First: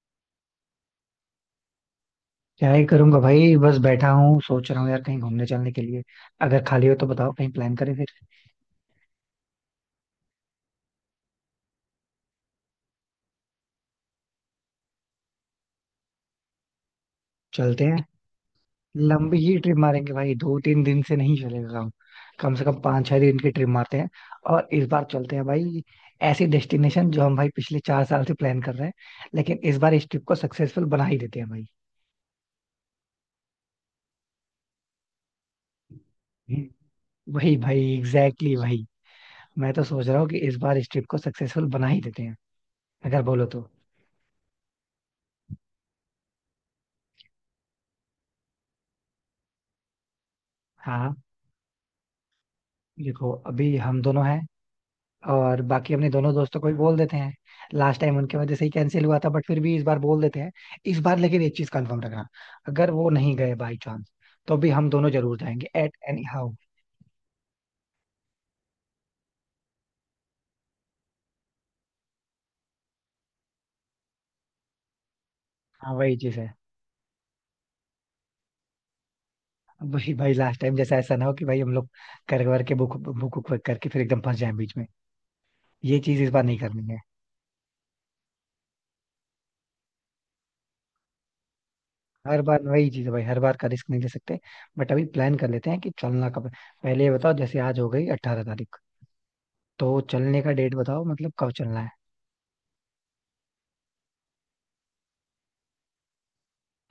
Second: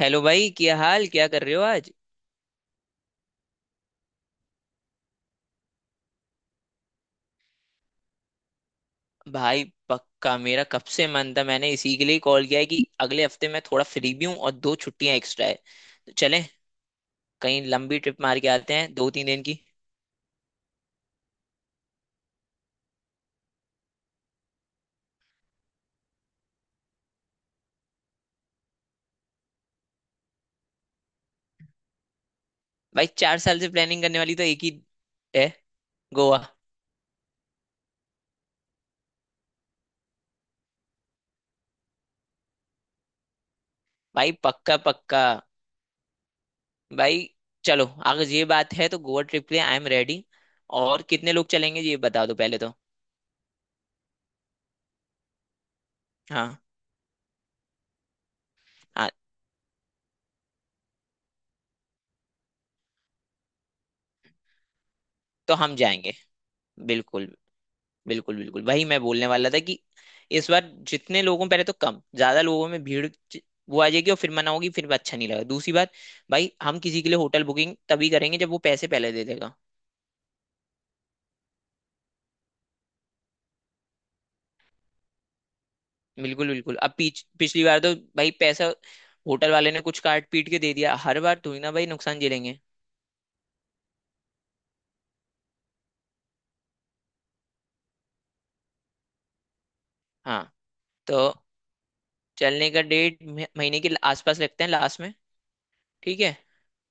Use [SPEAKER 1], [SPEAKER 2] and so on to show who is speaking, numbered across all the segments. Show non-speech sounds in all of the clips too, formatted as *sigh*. [SPEAKER 1] Hello भाई, क्या हाल? क्या कर रहे हो आज?
[SPEAKER 2] क्या ही करूंगा भाई, बस बैठा हूँ सोच रहा हूँ यार, कहीं घूमने चलने के लिए अगर खाली हो तो बताओ, कहीं प्लान करें फिर।
[SPEAKER 1] भाई पक्का, मेरा कब से मन था। मैंने इसी के लिए कॉल किया है कि अगले हफ्ते मैं थोड़ा फ्री भी हूँ और दो छुट्टियां एक्स्ट्रा है। तो चलें, कहीं
[SPEAKER 2] चलते
[SPEAKER 1] लंबी
[SPEAKER 2] हैं,
[SPEAKER 1] ट्रिप मार के आते हैं दो तीन
[SPEAKER 2] लंबी
[SPEAKER 1] दिन
[SPEAKER 2] ही
[SPEAKER 1] की।
[SPEAKER 2] ट्रिप मारेंगे भाई, दो तीन दिन से नहीं चलेगा काम। कम से कम पाँच छह दिन की ट्रिप मारते हैं, और इस बार चलते हैं भाई ऐसी डेस्टिनेशन जो हम भाई पिछले चार साल से प्लान कर रहे हैं, लेकिन इस बार इस ट्रिप को सक्सेसफुल बना ही देते हैं भाई।
[SPEAKER 1] भाई 4 साल से प्लानिंग करने वाली तो एक ही है, गोवा।
[SPEAKER 2] हम्म। वही भाई, एग्जैक्टली exactly भाई। मैं तो सोच रहा हूँ कि इस बार इस ट्रिप को सक्सेसफुल बना ही देते हैं, अगर बोलो तो।
[SPEAKER 1] भाई पक्का पक्का। भाई चलो, अगर ये बात है तो गोवा ट्रिप के लिए आई एम रेडी। और
[SPEAKER 2] हाँ,
[SPEAKER 1] कितने लोग चलेंगे ये बता दो पहले तो।
[SPEAKER 2] देखो, अभी हम दोनों हैं, और बाकी अपने दोनों
[SPEAKER 1] हाँ,
[SPEAKER 2] दोस्तों को भी बोल देते हैं। लास्ट टाइम उनके वजह से ही कैंसिल
[SPEAKER 1] हाँ
[SPEAKER 2] हुआ था, बट फिर भी इस बार बोल देते हैं। इस बार लेकिन एक चीज कंफर्म रखना, अगर वो नहीं गए बाई चांस, तो भी हम दोनों जरूर
[SPEAKER 1] तो
[SPEAKER 2] जाएंगे
[SPEAKER 1] हम
[SPEAKER 2] एट
[SPEAKER 1] जाएंगे।
[SPEAKER 2] Any how.
[SPEAKER 1] बिल्कुल। बिल्कुल वही मैं बोलने वाला था कि इस बार जितने लोगों पहले तो कम ज्यादा लोगों में भीड़ ज- वो आ जाएगी और फिर मना होगी, फिर अच्छा नहीं लगा दूसरी बात।
[SPEAKER 2] हाँ वही चीज
[SPEAKER 1] भाई
[SPEAKER 2] है।
[SPEAKER 1] हम किसी के लिए होटल बुकिंग तभी करेंगे जब वो पैसे पहले दे देगा।
[SPEAKER 2] भाई भाई लास्ट टाइम जैसा ऐसा ना हो कि भाई हम लोग कर कर के बुक बुक बुक करके फिर एकदम फंस जाए बीच में। ये चीज इस बार
[SPEAKER 1] बिल्कुल
[SPEAKER 2] नहीं
[SPEAKER 1] बिल्कुल,
[SPEAKER 2] करनी
[SPEAKER 1] अब
[SPEAKER 2] है।
[SPEAKER 1] पीछ पिछली बार तो भाई पैसा होटल वाले ने कुछ काट पीट के दे दिया। हर बार थोड़ी ना भाई नुकसान
[SPEAKER 2] हर
[SPEAKER 1] झेलेंगे।
[SPEAKER 2] बार वही चीज है भाई, हर बार का रिस्क नहीं ले सकते। बट अभी प्लान कर लेते हैं कि चलना कब है। पहले ये बताओ, जैसे आज हो गई अट्ठारह तारीख, तो चलने
[SPEAKER 1] हाँ,
[SPEAKER 2] का डेट बताओ,
[SPEAKER 1] तो
[SPEAKER 2] मतलब कब चलना है।
[SPEAKER 1] चलने का डेट महीने के आसपास रखते हैं, लास्ट में। ठीक है।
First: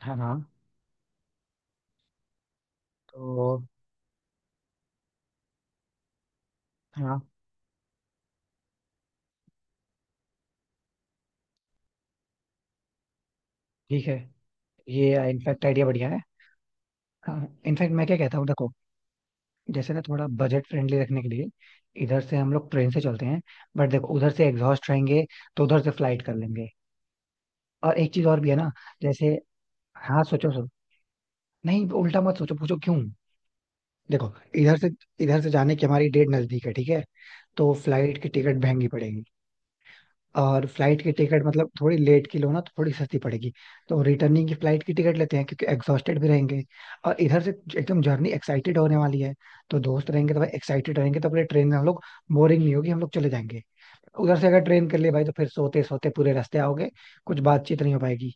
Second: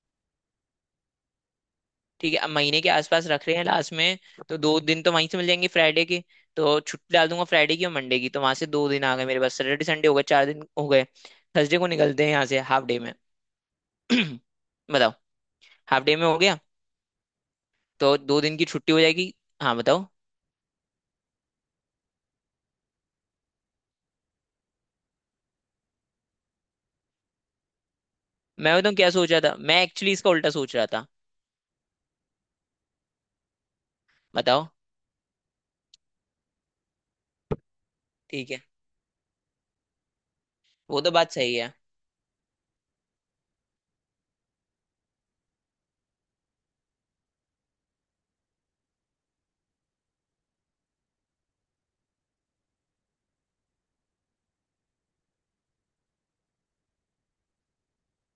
[SPEAKER 2] हाँ हाँ।
[SPEAKER 1] ठीक है, अब महीने के आसपास रख रहे
[SPEAKER 2] तो
[SPEAKER 1] हैं लास्ट में। तो 2 दिन तो वहीं से मिल जाएंगे, फ्राइडे की तो छुट्टी
[SPEAKER 2] हाँ,
[SPEAKER 1] डाल दूंगा, फ्राइडे की और मंडे की, तो वहां से 2 दिन आ गए, मेरे पास सैटरडे संडे हो गए, 4 दिन हो गए। थर्सडे को निकलते हैं यहाँ से हाफ डे में।
[SPEAKER 2] ठीक है।
[SPEAKER 1] *clears throat* बताओ।
[SPEAKER 2] ये इनफैक्ट आइडिया
[SPEAKER 1] हाफ
[SPEAKER 2] बढ़िया
[SPEAKER 1] डे
[SPEAKER 2] है।
[SPEAKER 1] में हो गया
[SPEAKER 2] हाँ, इनफैक्ट मैं क्या
[SPEAKER 1] तो
[SPEAKER 2] कहता
[SPEAKER 1] दो
[SPEAKER 2] हूँ,
[SPEAKER 1] दिन की
[SPEAKER 2] देखो,
[SPEAKER 1] छुट्टी हो जाएगी। हाँ
[SPEAKER 2] जैसे ना
[SPEAKER 1] बताओ।
[SPEAKER 2] थोड़ा बजट फ्रेंडली रखने के लिए इधर से हम लोग ट्रेन से चलते हैं, बट देखो उधर से एग्जॉस्ट रहेंगे, तो उधर से फ्लाइट कर लेंगे। और एक चीज और भी है ना।
[SPEAKER 1] मैं बताऊँ क्या
[SPEAKER 2] जैसे,
[SPEAKER 1] सोच रहा था? मैं एक्चुअली
[SPEAKER 2] हाँ
[SPEAKER 1] इसका उल्टा
[SPEAKER 2] सोचो सोचो,
[SPEAKER 1] सोच रहा था।
[SPEAKER 2] नहीं उल्टा मत सोचो, पूछो क्यों। देखो,
[SPEAKER 1] बताओ।
[SPEAKER 2] इधर से इधर से जाने की हमारी डेट नजदीक है, ठीक है, तो फ्लाइट की
[SPEAKER 1] ठीक है,
[SPEAKER 2] टिकट महंगी पड़ेगी। और
[SPEAKER 1] वो
[SPEAKER 2] फ्लाइट
[SPEAKER 1] तो
[SPEAKER 2] की
[SPEAKER 1] बात
[SPEAKER 2] टिकट
[SPEAKER 1] सही
[SPEAKER 2] मतलब
[SPEAKER 1] है।
[SPEAKER 2] थोड़ी लेट की लो ना तो थोड़ी सस्ती पड़ेगी। तो रिटर्निंग की फ्लाइट की टिकट लेते हैं, क्योंकि एग्जॉस्टेड भी रहेंगे। और इधर से एकदम जर्नी एक्साइटेड होने वाली है, तो दोस्त रहेंगे तो भाई एक्साइटेड रहेंगे, तो अपने ट्रेन में हम लोग बोरिंग नहीं होगी, हम लोग चले जाएंगे। उधर से अगर ट्रेन कर लिए भाई, तो फिर सोते सोते पूरे रास्ते आओगे, कुछ बातचीत नहीं हो पाएगी,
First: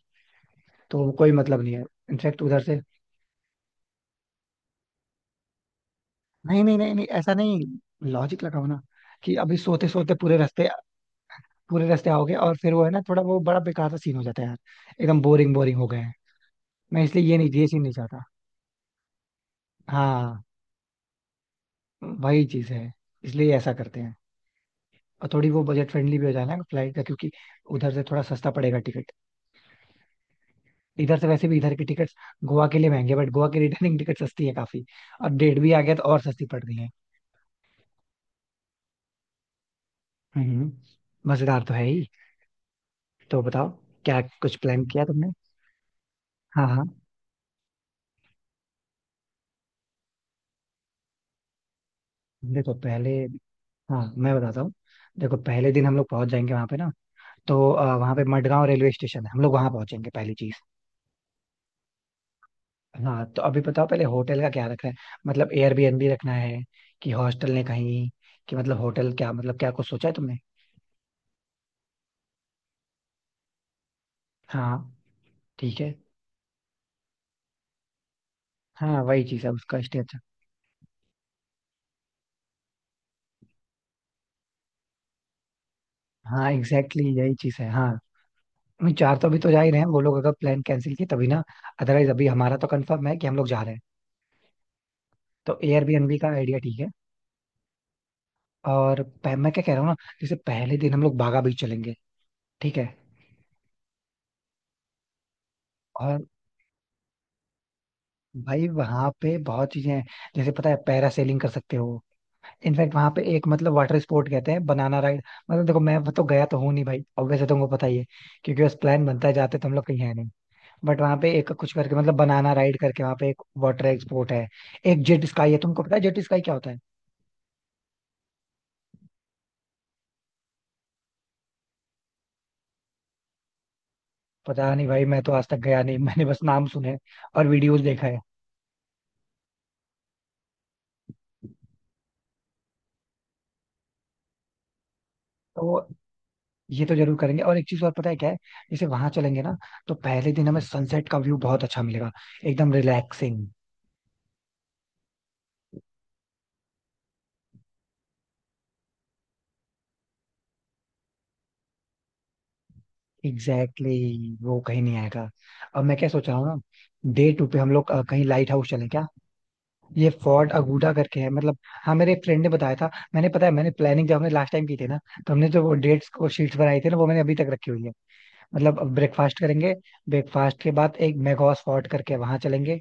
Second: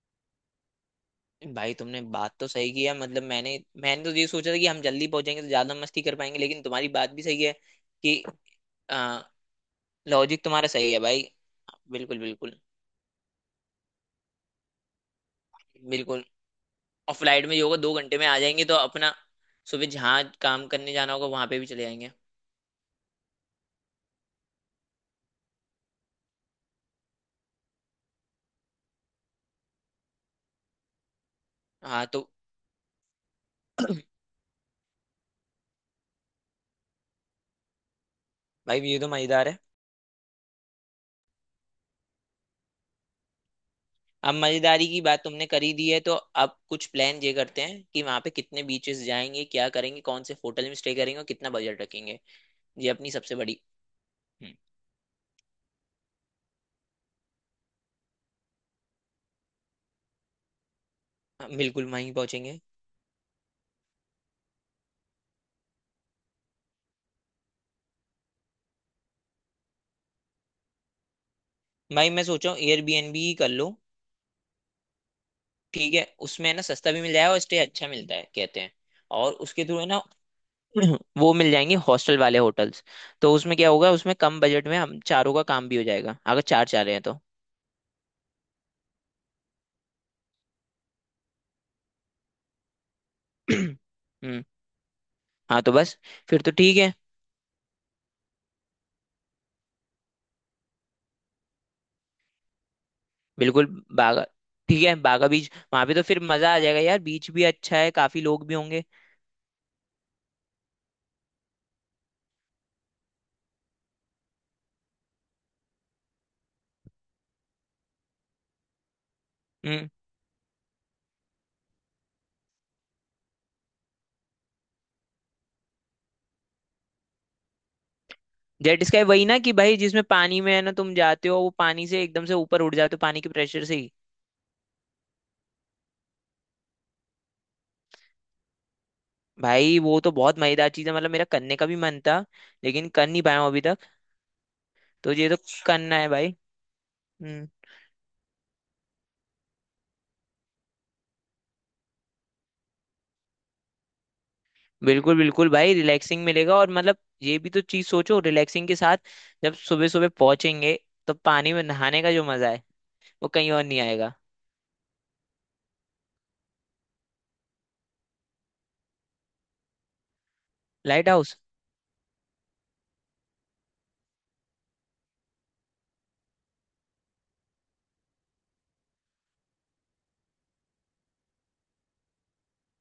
[SPEAKER 2] तो कोई मतलब
[SPEAKER 1] भाई
[SPEAKER 2] नहीं है।
[SPEAKER 1] तुमने बात
[SPEAKER 2] इनफैक्ट
[SPEAKER 1] तो
[SPEAKER 2] उधर
[SPEAKER 1] सही
[SPEAKER 2] से,
[SPEAKER 1] की है। मतलब मैंने मैंने तो ये सोचा था कि हम जल्दी पहुंचेंगे तो ज्यादा मस्ती कर पाएंगे, लेकिन
[SPEAKER 2] नहीं नहीं
[SPEAKER 1] तुम्हारी
[SPEAKER 2] नहीं नहीं
[SPEAKER 1] बात भी
[SPEAKER 2] ऐसा
[SPEAKER 1] सही है
[SPEAKER 2] नहीं,
[SPEAKER 1] कि
[SPEAKER 2] लॉजिक लगाओ ना, कि अभी सोते सोते पूरे
[SPEAKER 1] लॉजिक
[SPEAKER 2] रास्ते
[SPEAKER 1] तुम्हारा सही है भाई।
[SPEAKER 2] पूरे रास्ते
[SPEAKER 1] बिल्कुल
[SPEAKER 2] आओगे और
[SPEAKER 1] बिल्कुल
[SPEAKER 2] फिर वो है ना, थोड़ा वो बड़ा बेकार सा सीन हो जाता है यार। एकदम बोरिंग बोरिंग हो गए।
[SPEAKER 1] बिल्कुल।
[SPEAKER 2] मैं
[SPEAKER 1] और
[SPEAKER 2] इसलिए ये
[SPEAKER 1] फ्लाइट
[SPEAKER 2] नहीं,
[SPEAKER 1] में ये
[SPEAKER 2] ये
[SPEAKER 1] होगा,
[SPEAKER 2] चीज नहीं
[SPEAKER 1] 2 घंटे
[SPEAKER 2] चाहता।
[SPEAKER 1] में आ जाएंगे तो अपना सुबह जहाँ
[SPEAKER 2] हाँ
[SPEAKER 1] काम करने जाना होगा वहां पे भी चले जाएंगे।
[SPEAKER 2] वही चीज है, इसलिए ऐसा करते हैं। और थोड़ी वो बजट फ्रेंडली भी हो जाए ना फ्लाइट का, क्योंकि उधर से थोड़ा सस्ता पड़ेगा टिकट। इधर से वैसे भी इधर की
[SPEAKER 1] हाँ
[SPEAKER 2] टिकट्स
[SPEAKER 1] तो
[SPEAKER 2] गोवा के लिए महंगे, बट गोवा की रिटर्निंग टिकट सस्ती है काफी, और डेट भी आ गया तो और सस्ती पड़ रही है।
[SPEAKER 1] भाई ये तो मजेदार है।
[SPEAKER 2] हम्म। मजेदार तो है ही। तो बताओ, क्या
[SPEAKER 1] अब
[SPEAKER 2] कुछ प्लान
[SPEAKER 1] मजेदारी की
[SPEAKER 2] किया
[SPEAKER 1] बात
[SPEAKER 2] तुमने।
[SPEAKER 1] तुमने करी दी है तो अब
[SPEAKER 2] हाँ
[SPEAKER 1] कुछ
[SPEAKER 2] हाँ,
[SPEAKER 1] प्लान ये करते हैं कि वहां पे कितने बीचेस जाएंगे, क्या करेंगे, कौन से होटल में स्टे करेंगे और कितना बजट रखेंगे।
[SPEAKER 2] देखो
[SPEAKER 1] ये
[SPEAKER 2] पहले,
[SPEAKER 1] अपनी सबसे बड़ी।
[SPEAKER 2] हाँ मैं
[SPEAKER 1] हम्म,
[SPEAKER 2] बताता हूँ। देखो पहले दिन हम लोग पहुंच जाएंगे वहां पे ना, तो वहां पे मडगांव रेलवे स्टेशन है, हम लोग वहां पहुंचेंगे पहली चीज।
[SPEAKER 1] हाँ, बिल्कुल वहीं पहुंचेंगे।
[SPEAKER 2] हाँ, तो अभी बताओ पहले होटल का क्या रखना है, मतलब एयरबीएनबी रखना है कि हॉस्टल ने कहीं, कि मतलब होटल क्या, मतलब क्या कुछ सोचा है तुमने।
[SPEAKER 1] भाई मैं सोच रहा हूँ एयरबीएनबी ही कर लो।
[SPEAKER 2] हाँ, ठीक है।
[SPEAKER 1] ठीक है, उसमें है ना सस्ता भी मिल जाएगा और स्टे अच्छा मिलता है कहते हैं।
[SPEAKER 2] हाँ वही
[SPEAKER 1] और
[SPEAKER 2] चीज़ है,
[SPEAKER 1] उसके थ्रू
[SPEAKER 2] उसका
[SPEAKER 1] है ना
[SPEAKER 2] स्टे अच्छा।
[SPEAKER 1] *clears throat* वो मिल जाएंगे हॉस्टल वाले होटल्स। तो उसमें क्या होगा, उसमें कम बजट में हम चारों का काम भी हो जाएगा अगर
[SPEAKER 2] हाँ
[SPEAKER 1] चार चाह रहे हैं
[SPEAKER 2] एग्जैक्टली
[SPEAKER 1] तो।
[SPEAKER 2] exactly, यही
[SPEAKER 1] *clears throat*
[SPEAKER 2] चीज़ है। हाँ, नहीं, चार तो अभी तो जा ही रहे हैं वो लोग अगर प्लान कैंसिल किए तभी ना, अदरवाइज अभी हमारा तो कंफर्म है कि हम लोग जा रहे हैं।
[SPEAKER 1] हम्म।
[SPEAKER 2] तो
[SPEAKER 1] हाँ तो बस,
[SPEAKER 2] एयरबीएनबी का
[SPEAKER 1] फिर तो
[SPEAKER 2] आइडिया
[SPEAKER 1] ठीक
[SPEAKER 2] ठीक है।
[SPEAKER 1] है।
[SPEAKER 2] और मैं क्या कह रहा हूँ ना, जैसे पहले दिन हम लोग बागा बीच चलेंगे, ठीक है।
[SPEAKER 1] बिल्कुल। बागा। ठीक है, बागा बीच, वहां पे तो फिर
[SPEAKER 2] और
[SPEAKER 1] मजा आ जाएगा यार, बीच भी अच्छा है, काफी लोग भी
[SPEAKER 2] भाई
[SPEAKER 1] होंगे।
[SPEAKER 2] वहां पे बहुत चीजें हैं, जैसे पता है पैरासेलिंग कर सकते हो। इनफैक्ट वहां पे एक, मतलब वाटर स्पोर्ट कहते हैं, बनाना राइड। मतलब देखो, मैं तो गया तो हूँ नहीं भाई, ऑब्वियसली तुमको पता ही है, क्योंकि बस प्लान बनता है, जाते तो हम लोग
[SPEAKER 1] हम्म।
[SPEAKER 2] कहीं है नहीं। बट वहां पे एक कुछ करके, मतलब बनाना राइड करके, वहां पे एक वाटर स्पोर्ट है। एक जेट स्काई है, तुमको पता है जेट स्काई क्या होता है।
[SPEAKER 1] जेट स्काई वही ना कि भाई जिसमें पानी में है ना तुम जाते हो, वो पानी से एकदम से ऊपर उड़ जाते हो पानी के प्रेशर से ही।
[SPEAKER 2] पता नहीं भाई, मैं तो आज तक गया नहीं *laughs* मैंने बस नाम सुने हैं और वीडियोस देखा है।
[SPEAKER 1] भाई वो तो बहुत मजेदार चीज है, मतलब मेरा करने का भी मन था, लेकिन कर नहीं पाया हूँ अभी तक। तो ये तो
[SPEAKER 2] तो
[SPEAKER 1] करना है भाई।
[SPEAKER 2] ये तो जरूर करेंगे।
[SPEAKER 1] हम्म।
[SPEAKER 2] और एक चीज और पता है क्या है, जैसे वहां चलेंगे ना, तो पहले दिन हमें सनसेट का व्यू बहुत अच्छा मिलेगा, एकदम रिलैक्सिंग।
[SPEAKER 1] बिल्कुल बिल्कुल भाई, रिलैक्सिंग मिलेगा। और मतलब ये भी तो चीज सोचो, रिलैक्सिंग के साथ जब सुबह सुबह पहुंचेंगे तो पानी में नहाने का जो मजा है वो कहीं और नहीं
[SPEAKER 2] एग्जैक्टली
[SPEAKER 1] आएगा।
[SPEAKER 2] exactly, वो कहीं नहीं आएगा। अब मैं क्या सोच रहा हूँ ना, डे टू पे हम लोग कहीं लाइट हाउस चलें क्या। ये फोर्ट अगुडा
[SPEAKER 1] लाइट
[SPEAKER 2] करके है
[SPEAKER 1] हाउस।
[SPEAKER 2] मतलब। हाँ, मेरे एक फ्रेंड ने बताया था। मैंने, पता है मैंने प्लानिंग जब हमने लास्ट टाइम की थी ना, तो हमने जो वो डेट्स को शीट्स बनाई थी ना, वो मैंने अभी तक रखी हुई है। मतलब ब्रेकफास्ट करेंगे, ब्रेकफास्ट के बाद एक मेघोस फोर्ट करके वहां चलेंगे,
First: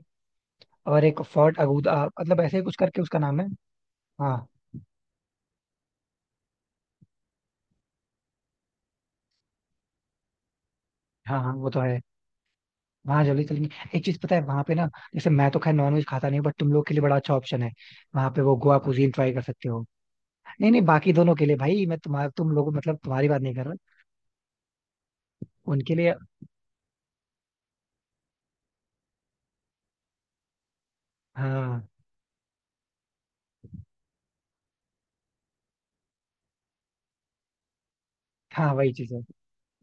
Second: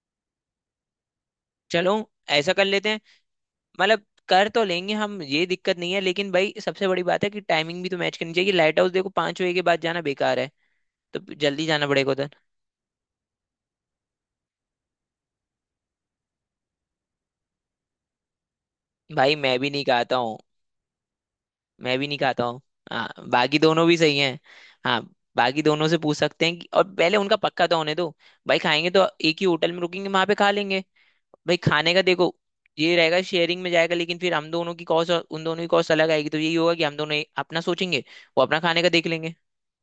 [SPEAKER 2] और एक फोर्ट
[SPEAKER 1] चलो
[SPEAKER 2] अगुडा, मतलब
[SPEAKER 1] ऐसा
[SPEAKER 2] ऐसे ही
[SPEAKER 1] कर
[SPEAKER 2] कुछ
[SPEAKER 1] लेते हैं।
[SPEAKER 2] करके उसका नाम है।
[SPEAKER 1] मतलब
[SPEAKER 2] हाँ
[SPEAKER 1] कर तो लेंगे हम, ये दिक्कत नहीं है, लेकिन भाई सबसे बड़ी बात है कि टाइमिंग भी तो मैच करनी चाहिए। लाइट हाउस देखो, 5 बजे के बाद जाना बेकार है, तो
[SPEAKER 2] हाँ। हाँ
[SPEAKER 1] जल्दी
[SPEAKER 2] वो तो
[SPEAKER 1] जाना
[SPEAKER 2] है,
[SPEAKER 1] पड़ेगा उधर।
[SPEAKER 2] वहाँ जल्दी चलेंगे। एक चीज पता है वहां पे ना, जैसे मैं तो खैर नॉनवेज खाता नहीं हूँ, बट तुम लोग के लिए बड़ा अच्छा ऑप्शन है, वहां पे वो गोवा कुजीन ट्राई
[SPEAKER 1] भाई
[SPEAKER 2] कर
[SPEAKER 1] मैं
[SPEAKER 2] सकते
[SPEAKER 1] भी नहीं
[SPEAKER 2] हो।
[SPEAKER 1] कहता।
[SPEAKER 2] नहीं नहीं, बाकी दोनों के लिए भाई,
[SPEAKER 1] मैं
[SPEAKER 2] मैं
[SPEAKER 1] भी नहीं
[SPEAKER 2] तुम्हारा
[SPEAKER 1] खाता
[SPEAKER 2] तुम
[SPEAKER 1] हूँ।
[SPEAKER 2] लोग मतलब
[SPEAKER 1] हाँ,
[SPEAKER 2] तुम्हारी बात नहीं
[SPEAKER 1] बाकी
[SPEAKER 2] कर रहा,
[SPEAKER 1] दोनों भी सही हैं। हाँ, बाकी दोनों
[SPEAKER 2] उनके
[SPEAKER 1] से
[SPEAKER 2] लिए।
[SPEAKER 1] पूछ सकते हैं कि, और पहले उनका पक्का तो होने दो। भाई खाएंगे तो एक ही होटल में रुकेंगे, वहां पे खा लेंगे। भाई
[SPEAKER 2] हाँ
[SPEAKER 1] खाने का देखो, ये रहेगा शेयरिंग में जाएगा, लेकिन फिर हम दोनों की कॉस्ट और उन दोनों की कॉस्ट अलग आएगी, तो यही होगा कि हम दोनों अपना सोचेंगे, वो अपना
[SPEAKER 2] हाँ
[SPEAKER 1] खाने का
[SPEAKER 2] वही
[SPEAKER 1] देख
[SPEAKER 2] चीज है,
[SPEAKER 1] लेंगे।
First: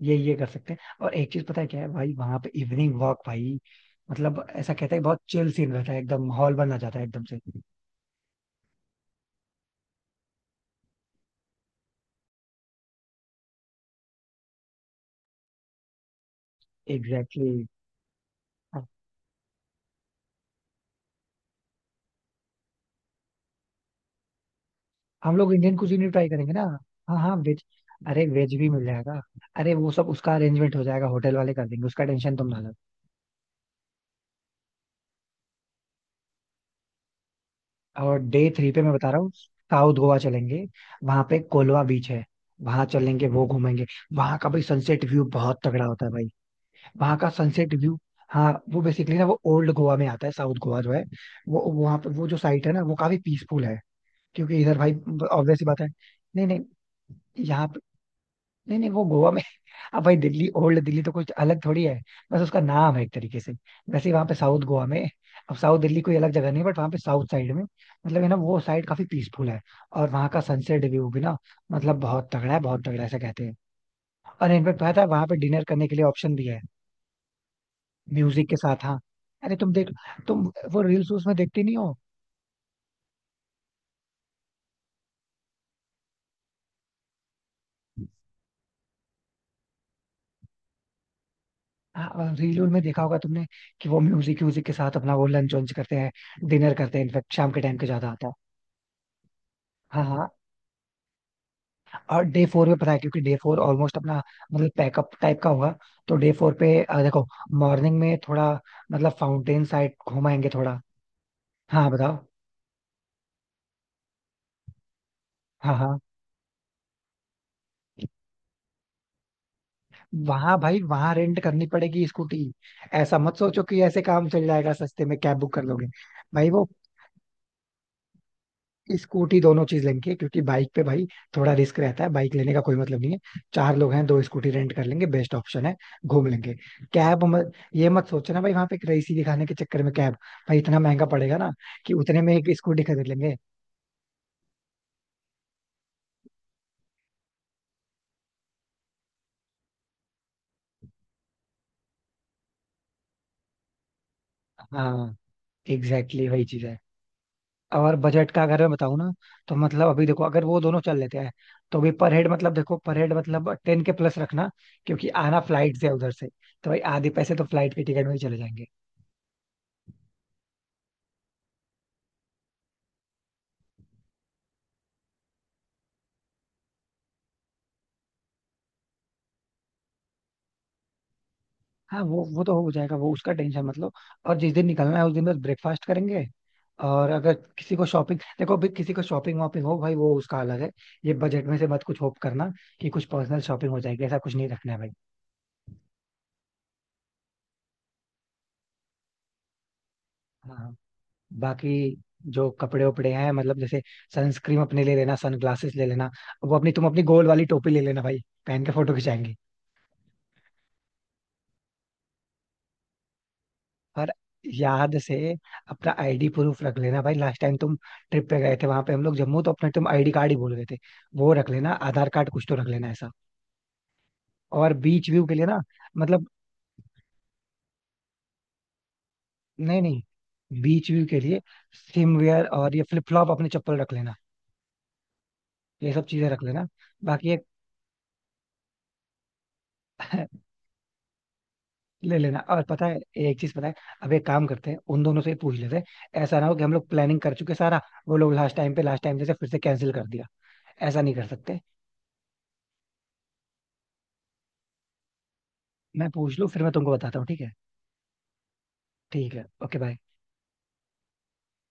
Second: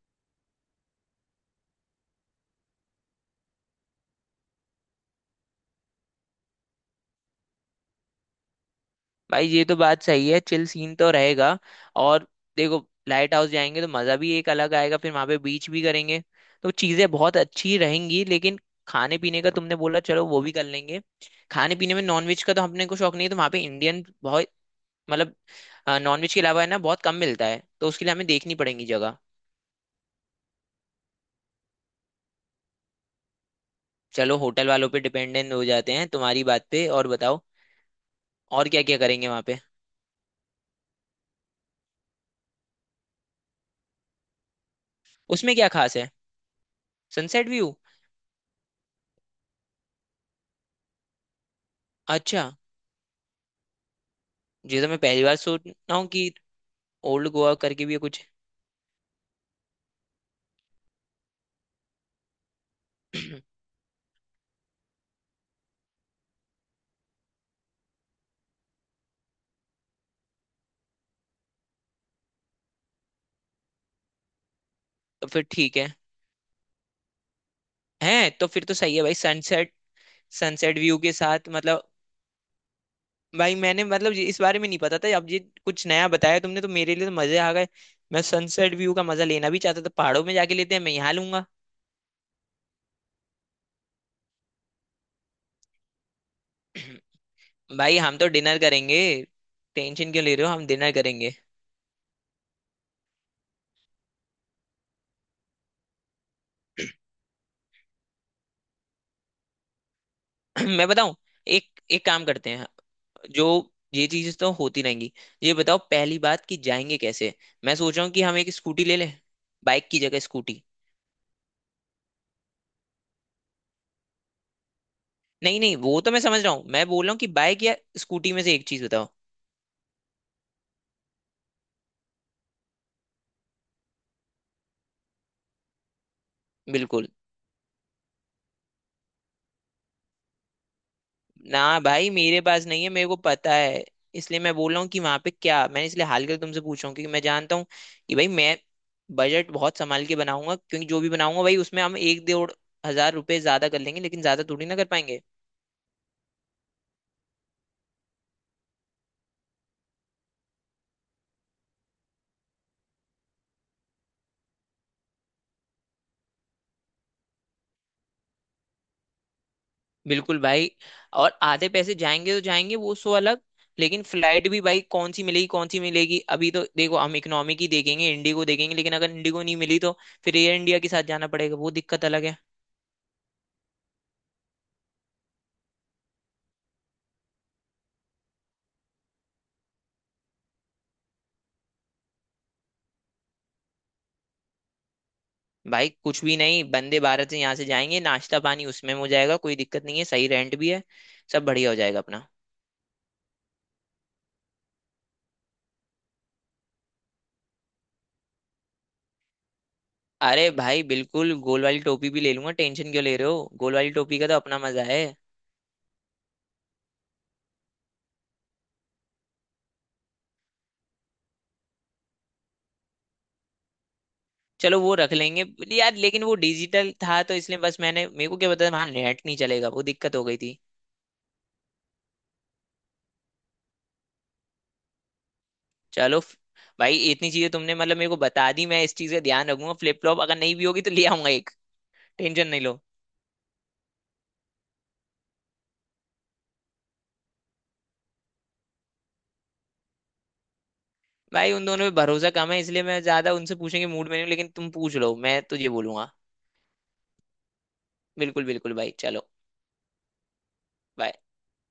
[SPEAKER 2] ये कर सकते हैं। और एक चीज पता है क्या है भाई, वहां पे इवनिंग वॉक भाई, मतलब ऐसा कहते हैं बहुत चिल सीन रहता है, एकदम माहौल बन आ जाता है एकदम से।
[SPEAKER 1] भाई ये तो बात सही है, चिल सीन तो रहेगा। और देखो, लाइट हाउस जाएंगे तो मजा भी एक अलग आएगा, फिर वहां पे बीच भी करेंगे, तो चीजें बहुत
[SPEAKER 2] एग्जैक्टली exactly.
[SPEAKER 1] अच्छी रहेंगी, लेकिन खाने पीने का तुमने बोला, चलो वो भी कर लेंगे। खाने पीने में नॉनवेज का तो हमने को शौक नहीं है, तो वहां पे इंडियन बहुत, मतलब
[SPEAKER 2] हम लोग इंडियन कुजीन भी ट्राई
[SPEAKER 1] नॉनवेज के
[SPEAKER 2] करेंगे
[SPEAKER 1] अलावा
[SPEAKER 2] ना।
[SPEAKER 1] है ना बहुत कम
[SPEAKER 2] हाँ हाँ,
[SPEAKER 1] मिलता है,
[SPEAKER 2] वेज,
[SPEAKER 1] तो उसके लिए
[SPEAKER 2] अरे
[SPEAKER 1] हमें
[SPEAKER 2] वेज
[SPEAKER 1] देखनी
[SPEAKER 2] भी मिल
[SPEAKER 1] पड़ेगी जगह।
[SPEAKER 2] जाएगा, अरे वो सब उसका अरेंजमेंट हो जाएगा, होटल वाले कर देंगे, उसका टेंशन तुम ना लो।
[SPEAKER 1] चलो होटल वालों पे डिपेंडेंट हो जाते हैं तुम्हारी बात पे। और बताओ
[SPEAKER 2] और डे
[SPEAKER 1] और
[SPEAKER 2] थ्री पे
[SPEAKER 1] क्या
[SPEAKER 2] मैं
[SPEAKER 1] क्या
[SPEAKER 2] बता रहा
[SPEAKER 1] करेंगे
[SPEAKER 2] हूँ,
[SPEAKER 1] वहां पे?
[SPEAKER 2] साउथ गोवा चलेंगे, वहां पे कोलवा बीच है, वहां चलेंगे वो घूमेंगे। वहां का भाई सनसेट व्यू
[SPEAKER 1] उसमें
[SPEAKER 2] बहुत
[SPEAKER 1] क्या
[SPEAKER 2] तगड़ा
[SPEAKER 1] खास
[SPEAKER 2] होता
[SPEAKER 1] है?
[SPEAKER 2] है भाई, वहां का
[SPEAKER 1] सनसेट व्यू?
[SPEAKER 2] Sunset view. हाँ, वो बेसिकली ना वो ओल्ड गोवा में आता है साउथ गोवा जो है। वो वहां पे वो जो
[SPEAKER 1] अच्छा,
[SPEAKER 2] साइट है ना, वो काफी पीसफुल है, क्योंकि इधर
[SPEAKER 1] ये तो
[SPEAKER 2] भाई,
[SPEAKER 1] मैं पहली बार
[SPEAKER 2] ऑब्वियस
[SPEAKER 1] सोच
[SPEAKER 2] सी बात है।
[SPEAKER 1] रहा हूँ कि
[SPEAKER 2] नहीं नहीं,
[SPEAKER 1] ओल्ड गोवा
[SPEAKER 2] यहाँ पे,
[SPEAKER 1] करके भी है कुछ।
[SPEAKER 2] नहीं नहीं वो गोवा में। अब भाई दिल्ली, ओल्ड दिल्ली तो कुछ अलग थोड़ी है, बस उसका नाम है एक
[SPEAKER 1] *clears throat*
[SPEAKER 2] तरीके से। वैसे ही वहाँ पे साउथ गोवा में, अब साउथ दिल्ली कोई अलग जगह नहीं, बट वहाँ पे साउथ साइड में मतलब है ना, वो साइड काफी पीसफुल है। और वहाँ का सनसेट व्यू भी ना, मतलब बहुत तगड़ा है, बहुत तगड़ा ऐसा कहते हैं। और इनफेक्ट पता है वहाँ
[SPEAKER 1] तो
[SPEAKER 2] पे
[SPEAKER 1] फिर
[SPEAKER 2] डिनर
[SPEAKER 1] ठीक
[SPEAKER 2] करने
[SPEAKER 1] है।
[SPEAKER 2] के लिए ऑप्शन भी है,
[SPEAKER 1] हैं तो
[SPEAKER 2] म्यूजिक के
[SPEAKER 1] फिर तो
[SPEAKER 2] साथ।
[SPEAKER 1] सही
[SPEAKER 2] हाँ,
[SPEAKER 1] है भाई।
[SPEAKER 2] अरे
[SPEAKER 1] सनसेट।
[SPEAKER 2] तुम देख, तुम
[SPEAKER 1] सनसेट
[SPEAKER 2] वो
[SPEAKER 1] व्यू
[SPEAKER 2] रील्स
[SPEAKER 1] के
[SPEAKER 2] उसमें
[SPEAKER 1] साथ
[SPEAKER 2] देखती नहीं
[SPEAKER 1] मतलब?
[SPEAKER 2] हो।
[SPEAKER 1] भाई मैंने मतलब इस बारे में नहीं पता था, अब ये कुछ नया बताया तुमने तो मेरे लिए तो मजे आ गए। मैं सनसेट व्यू का मजा लेना भी चाहता था, पहाड़ों में जाके लेते हैं, मैं यहाँ लूंगा।
[SPEAKER 2] हाँ रील में देखा होगा तुमने कि वो म्यूजिक म्यूजिक के साथ अपना वो लंच वंच करते हैं, डिनर करते हैं, इनफेक्ट शाम के
[SPEAKER 1] *clears throat*
[SPEAKER 2] टाइम के
[SPEAKER 1] भाई
[SPEAKER 2] ज्यादा
[SPEAKER 1] हम
[SPEAKER 2] आता
[SPEAKER 1] तो
[SPEAKER 2] है।
[SPEAKER 1] डिनर करेंगे,
[SPEAKER 2] हाँ
[SPEAKER 1] टेंशन क्यों
[SPEAKER 2] हाँ।
[SPEAKER 1] ले रहे हो, हम डिनर करेंगे।
[SPEAKER 2] और डे फोर पे पता है, क्योंकि डे फोर ऑलमोस्ट अपना मतलब पैकअप टाइप का होगा, तो डे फोर पे देखो मॉर्निंग में थोड़ा, मतलब फाउंटेन साइड घुमाएंगे
[SPEAKER 1] *clears throat*
[SPEAKER 2] थोड़ा।
[SPEAKER 1] मैं बताऊं, एक
[SPEAKER 2] हाँ
[SPEAKER 1] एक
[SPEAKER 2] बताओ।
[SPEAKER 1] काम करते हैं। जो, ये चीजें तो होती रहेंगी। ये
[SPEAKER 2] हाँ
[SPEAKER 1] बताओ
[SPEAKER 2] हाँ,
[SPEAKER 1] पहली बात कि जाएंगे कैसे। मैं सोच रहा हूँ कि हम एक स्कूटी ले लें, बाइक की जगह
[SPEAKER 2] वहां
[SPEAKER 1] स्कूटी।
[SPEAKER 2] भाई वहां रेंट करनी पड़ेगी स्कूटी, ऐसा मत सोचो कि ऐसे काम चल जाएगा सस्ते में कैब बुक
[SPEAKER 1] नहीं
[SPEAKER 2] कर
[SPEAKER 1] नहीं
[SPEAKER 2] लोगे।
[SPEAKER 1] वो तो मैं समझ
[SPEAKER 2] भाई
[SPEAKER 1] रहा हूँ,
[SPEAKER 2] वो
[SPEAKER 1] मैं बोल रहा हूँ कि बाइक या स्कूटी में से एक चीज बताओ।
[SPEAKER 2] स्कूटी दोनों चीज लेंगे, क्योंकि बाइक पे भाई थोड़ा रिस्क रहता है, बाइक लेने का कोई मतलब नहीं है। चार लोग हैं, दो स्कूटी रेंट कर लेंगे, बेस्ट ऑप्शन है, घूम लेंगे।
[SPEAKER 1] बिल्कुल।
[SPEAKER 2] कैब मत, ये मत सोचना भाई वहां पे रईसी दिखाने के चक्कर में कैब, भाई इतना महंगा पड़ेगा ना
[SPEAKER 1] ना
[SPEAKER 2] कि
[SPEAKER 1] भाई,
[SPEAKER 2] उतने में
[SPEAKER 1] मेरे
[SPEAKER 2] एक
[SPEAKER 1] पास नहीं
[SPEAKER 2] स्कूटी
[SPEAKER 1] है, मेरे
[SPEAKER 2] खरीद
[SPEAKER 1] को
[SPEAKER 2] लेंगे।
[SPEAKER 1] पता है। इसलिए मैं बोल रहा हूँ कि वहां पे क्या, मैं इसलिए हाल कर तुमसे पूछ रहा हूँ क्योंकि मैं जानता हूँ कि भाई मैं बजट बहुत संभाल के बनाऊंगा, क्योंकि जो भी बनाऊंगा भाई उसमें हम 1 डेढ़ हज़ार रुपए ज्यादा कर लेंगे, लेकिन ज्यादा थोड़ी ना कर
[SPEAKER 2] हाँ
[SPEAKER 1] पाएंगे।
[SPEAKER 2] एग्जैक्टली exactly वही चीज है। और बजट का अगर मैं बताऊं ना, तो मतलब अभी देखो अगर वो दोनों चल लेते हैं, तो भी पर हेड मतलब देखो पर हेड मतलब टेन के प्लस रखना, क्योंकि आना फ्लाइट से है उधर से, तो भाई आधे पैसे तो फ्लाइट के टिकट में ही चले जाएंगे।
[SPEAKER 1] बिल्कुल भाई। और आधे पैसे जाएंगे तो जाएंगे, वो सो अलग। लेकिन फ्लाइट भी भाई कौन सी मिलेगी कौन सी मिलेगी, अभी तो देखो हम इकोनॉमी की देखेंगे, इंडिगो देखेंगे, लेकिन अगर इंडिगो नहीं मिली तो फिर एयर इंडिया के साथ जाना पड़ेगा, वो
[SPEAKER 2] हाँ
[SPEAKER 1] दिक्कत अलग है।
[SPEAKER 2] वो तो हो जाएगा, वो उसका टेंशन मतलब। और जिस दिन निकलना है उस दिन बस ब्रेकफास्ट करेंगे। और अगर किसी को शॉपिंग, देखो अभी किसी को शॉपिंग वॉपिंग हो भाई वो उसका अलग है, ये बजट में से मत कुछ होप करना कि कुछ पर्सनल शॉपिंग हो जाएगी, ऐसा कुछ नहीं रखना है भाई।
[SPEAKER 1] भाई कुछ भी नहीं, वंदे भारत से यहाँ से जाएंगे, नाश्ता पानी उसमें हो जाएगा, कोई दिक्कत नहीं है, सही रेंट भी
[SPEAKER 2] हाँ।
[SPEAKER 1] है। सब
[SPEAKER 2] बाकी
[SPEAKER 1] बढ़िया हो जाएगा अपना।
[SPEAKER 2] जो कपड़े वपड़े हैं, मतलब जैसे सनस्क्रीन अपने ले लेना, सनग्लासेस ले लेना, वो अपनी तुम अपनी गोल वाली टोपी ले लेना भाई, पहन के फोटो खिंचाएंगे।
[SPEAKER 1] अरे भाई बिल्कुल, गोल वाली टोपी भी ले लूंगा, टेंशन क्यों ले रहे हो, गोल वाली
[SPEAKER 2] और
[SPEAKER 1] टोपी का तो अपना मजा
[SPEAKER 2] याद
[SPEAKER 1] है।
[SPEAKER 2] से अपना आईडी प्रूफ रख लेना भाई, लास्ट टाइम तुम ट्रिप पे गए थे वहां पे हम लोग जम्मू, तो अपना तुम आईडी कार्ड ही भूल गए थे। वो रख लेना आधार कार्ड कुछ तो रख लेना ऐसा। और
[SPEAKER 1] चलो वो
[SPEAKER 2] बीच
[SPEAKER 1] रख
[SPEAKER 2] व्यू के
[SPEAKER 1] लेंगे,
[SPEAKER 2] लिए ना,
[SPEAKER 1] but यार लेकिन
[SPEAKER 2] मतलब,
[SPEAKER 1] वो डिजिटल था तो इसलिए बस, मैंने मेरे को क्या पता था वहां नेट नहीं चलेगा,
[SPEAKER 2] नहीं
[SPEAKER 1] वो
[SPEAKER 2] नहीं,
[SPEAKER 1] दिक्कत हो गई थी।
[SPEAKER 2] बीच व्यू के लिए स्विम वेयर और ये फ्लिप फ्लॉप अपने चप्पल रख लेना, ये सब
[SPEAKER 1] चलो
[SPEAKER 2] चीजें रख लेना।
[SPEAKER 1] भाई
[SPEAKER 2] बाकी
[SPEAKER 1] इतनी
[SPEAKER 2] एक
[SPEAKER 1] चीजें तुमने मतलब मेरे को बता दी, मैं इस चीज का ध्यान रखूंगा, फ्लिप फ्लॉप अगर
[SPEAKER 2] *laughs*
[SPEAKER 1] नहीं भी होगी तो ले आऊंगा एक।
[SPEAKER 2] ले लेना।
[SPEAKER 1] टेंशन
[SPEAKER 2] और
[SPEAKER 1] नहीं लो।
[SPEAKER 2] पता है एक चीज पता है, अब एक काम करते हैं उन दोनों से ही पूछ लेते हैं, ऐसा ना हो कि हम लोग प्लानिंग कर चुके सारा, वो लोग लास्ट टाइम पे लास्ट टाइम जैसे फिर से कैंसिल कर दिया, ऐसा नहीं कर
[SPEAKER 1] भाई
[SPEAKER 2] सकते।
[SPEAKER 1] उन दोनों पे भरोसा कम है, इसलिए मैं ज्यादा उनसे पूछने के मूड में नहीं हूं, लेकिन तुम पूछ लो मैं तुझे
[SPEAKER 2] मैं
[SPEAKER 1] बोलूंगा।
[SPEAKER 2] पूछ लूं फिर मैं तुमको बताता हूँ, ठीक है।
[SPEAKER 1] बिल्कुल बिल्कुल भाई, चलो
[SPEAKER 2] ठीक है, ओके बाय।
[SPEAKER 1] bye।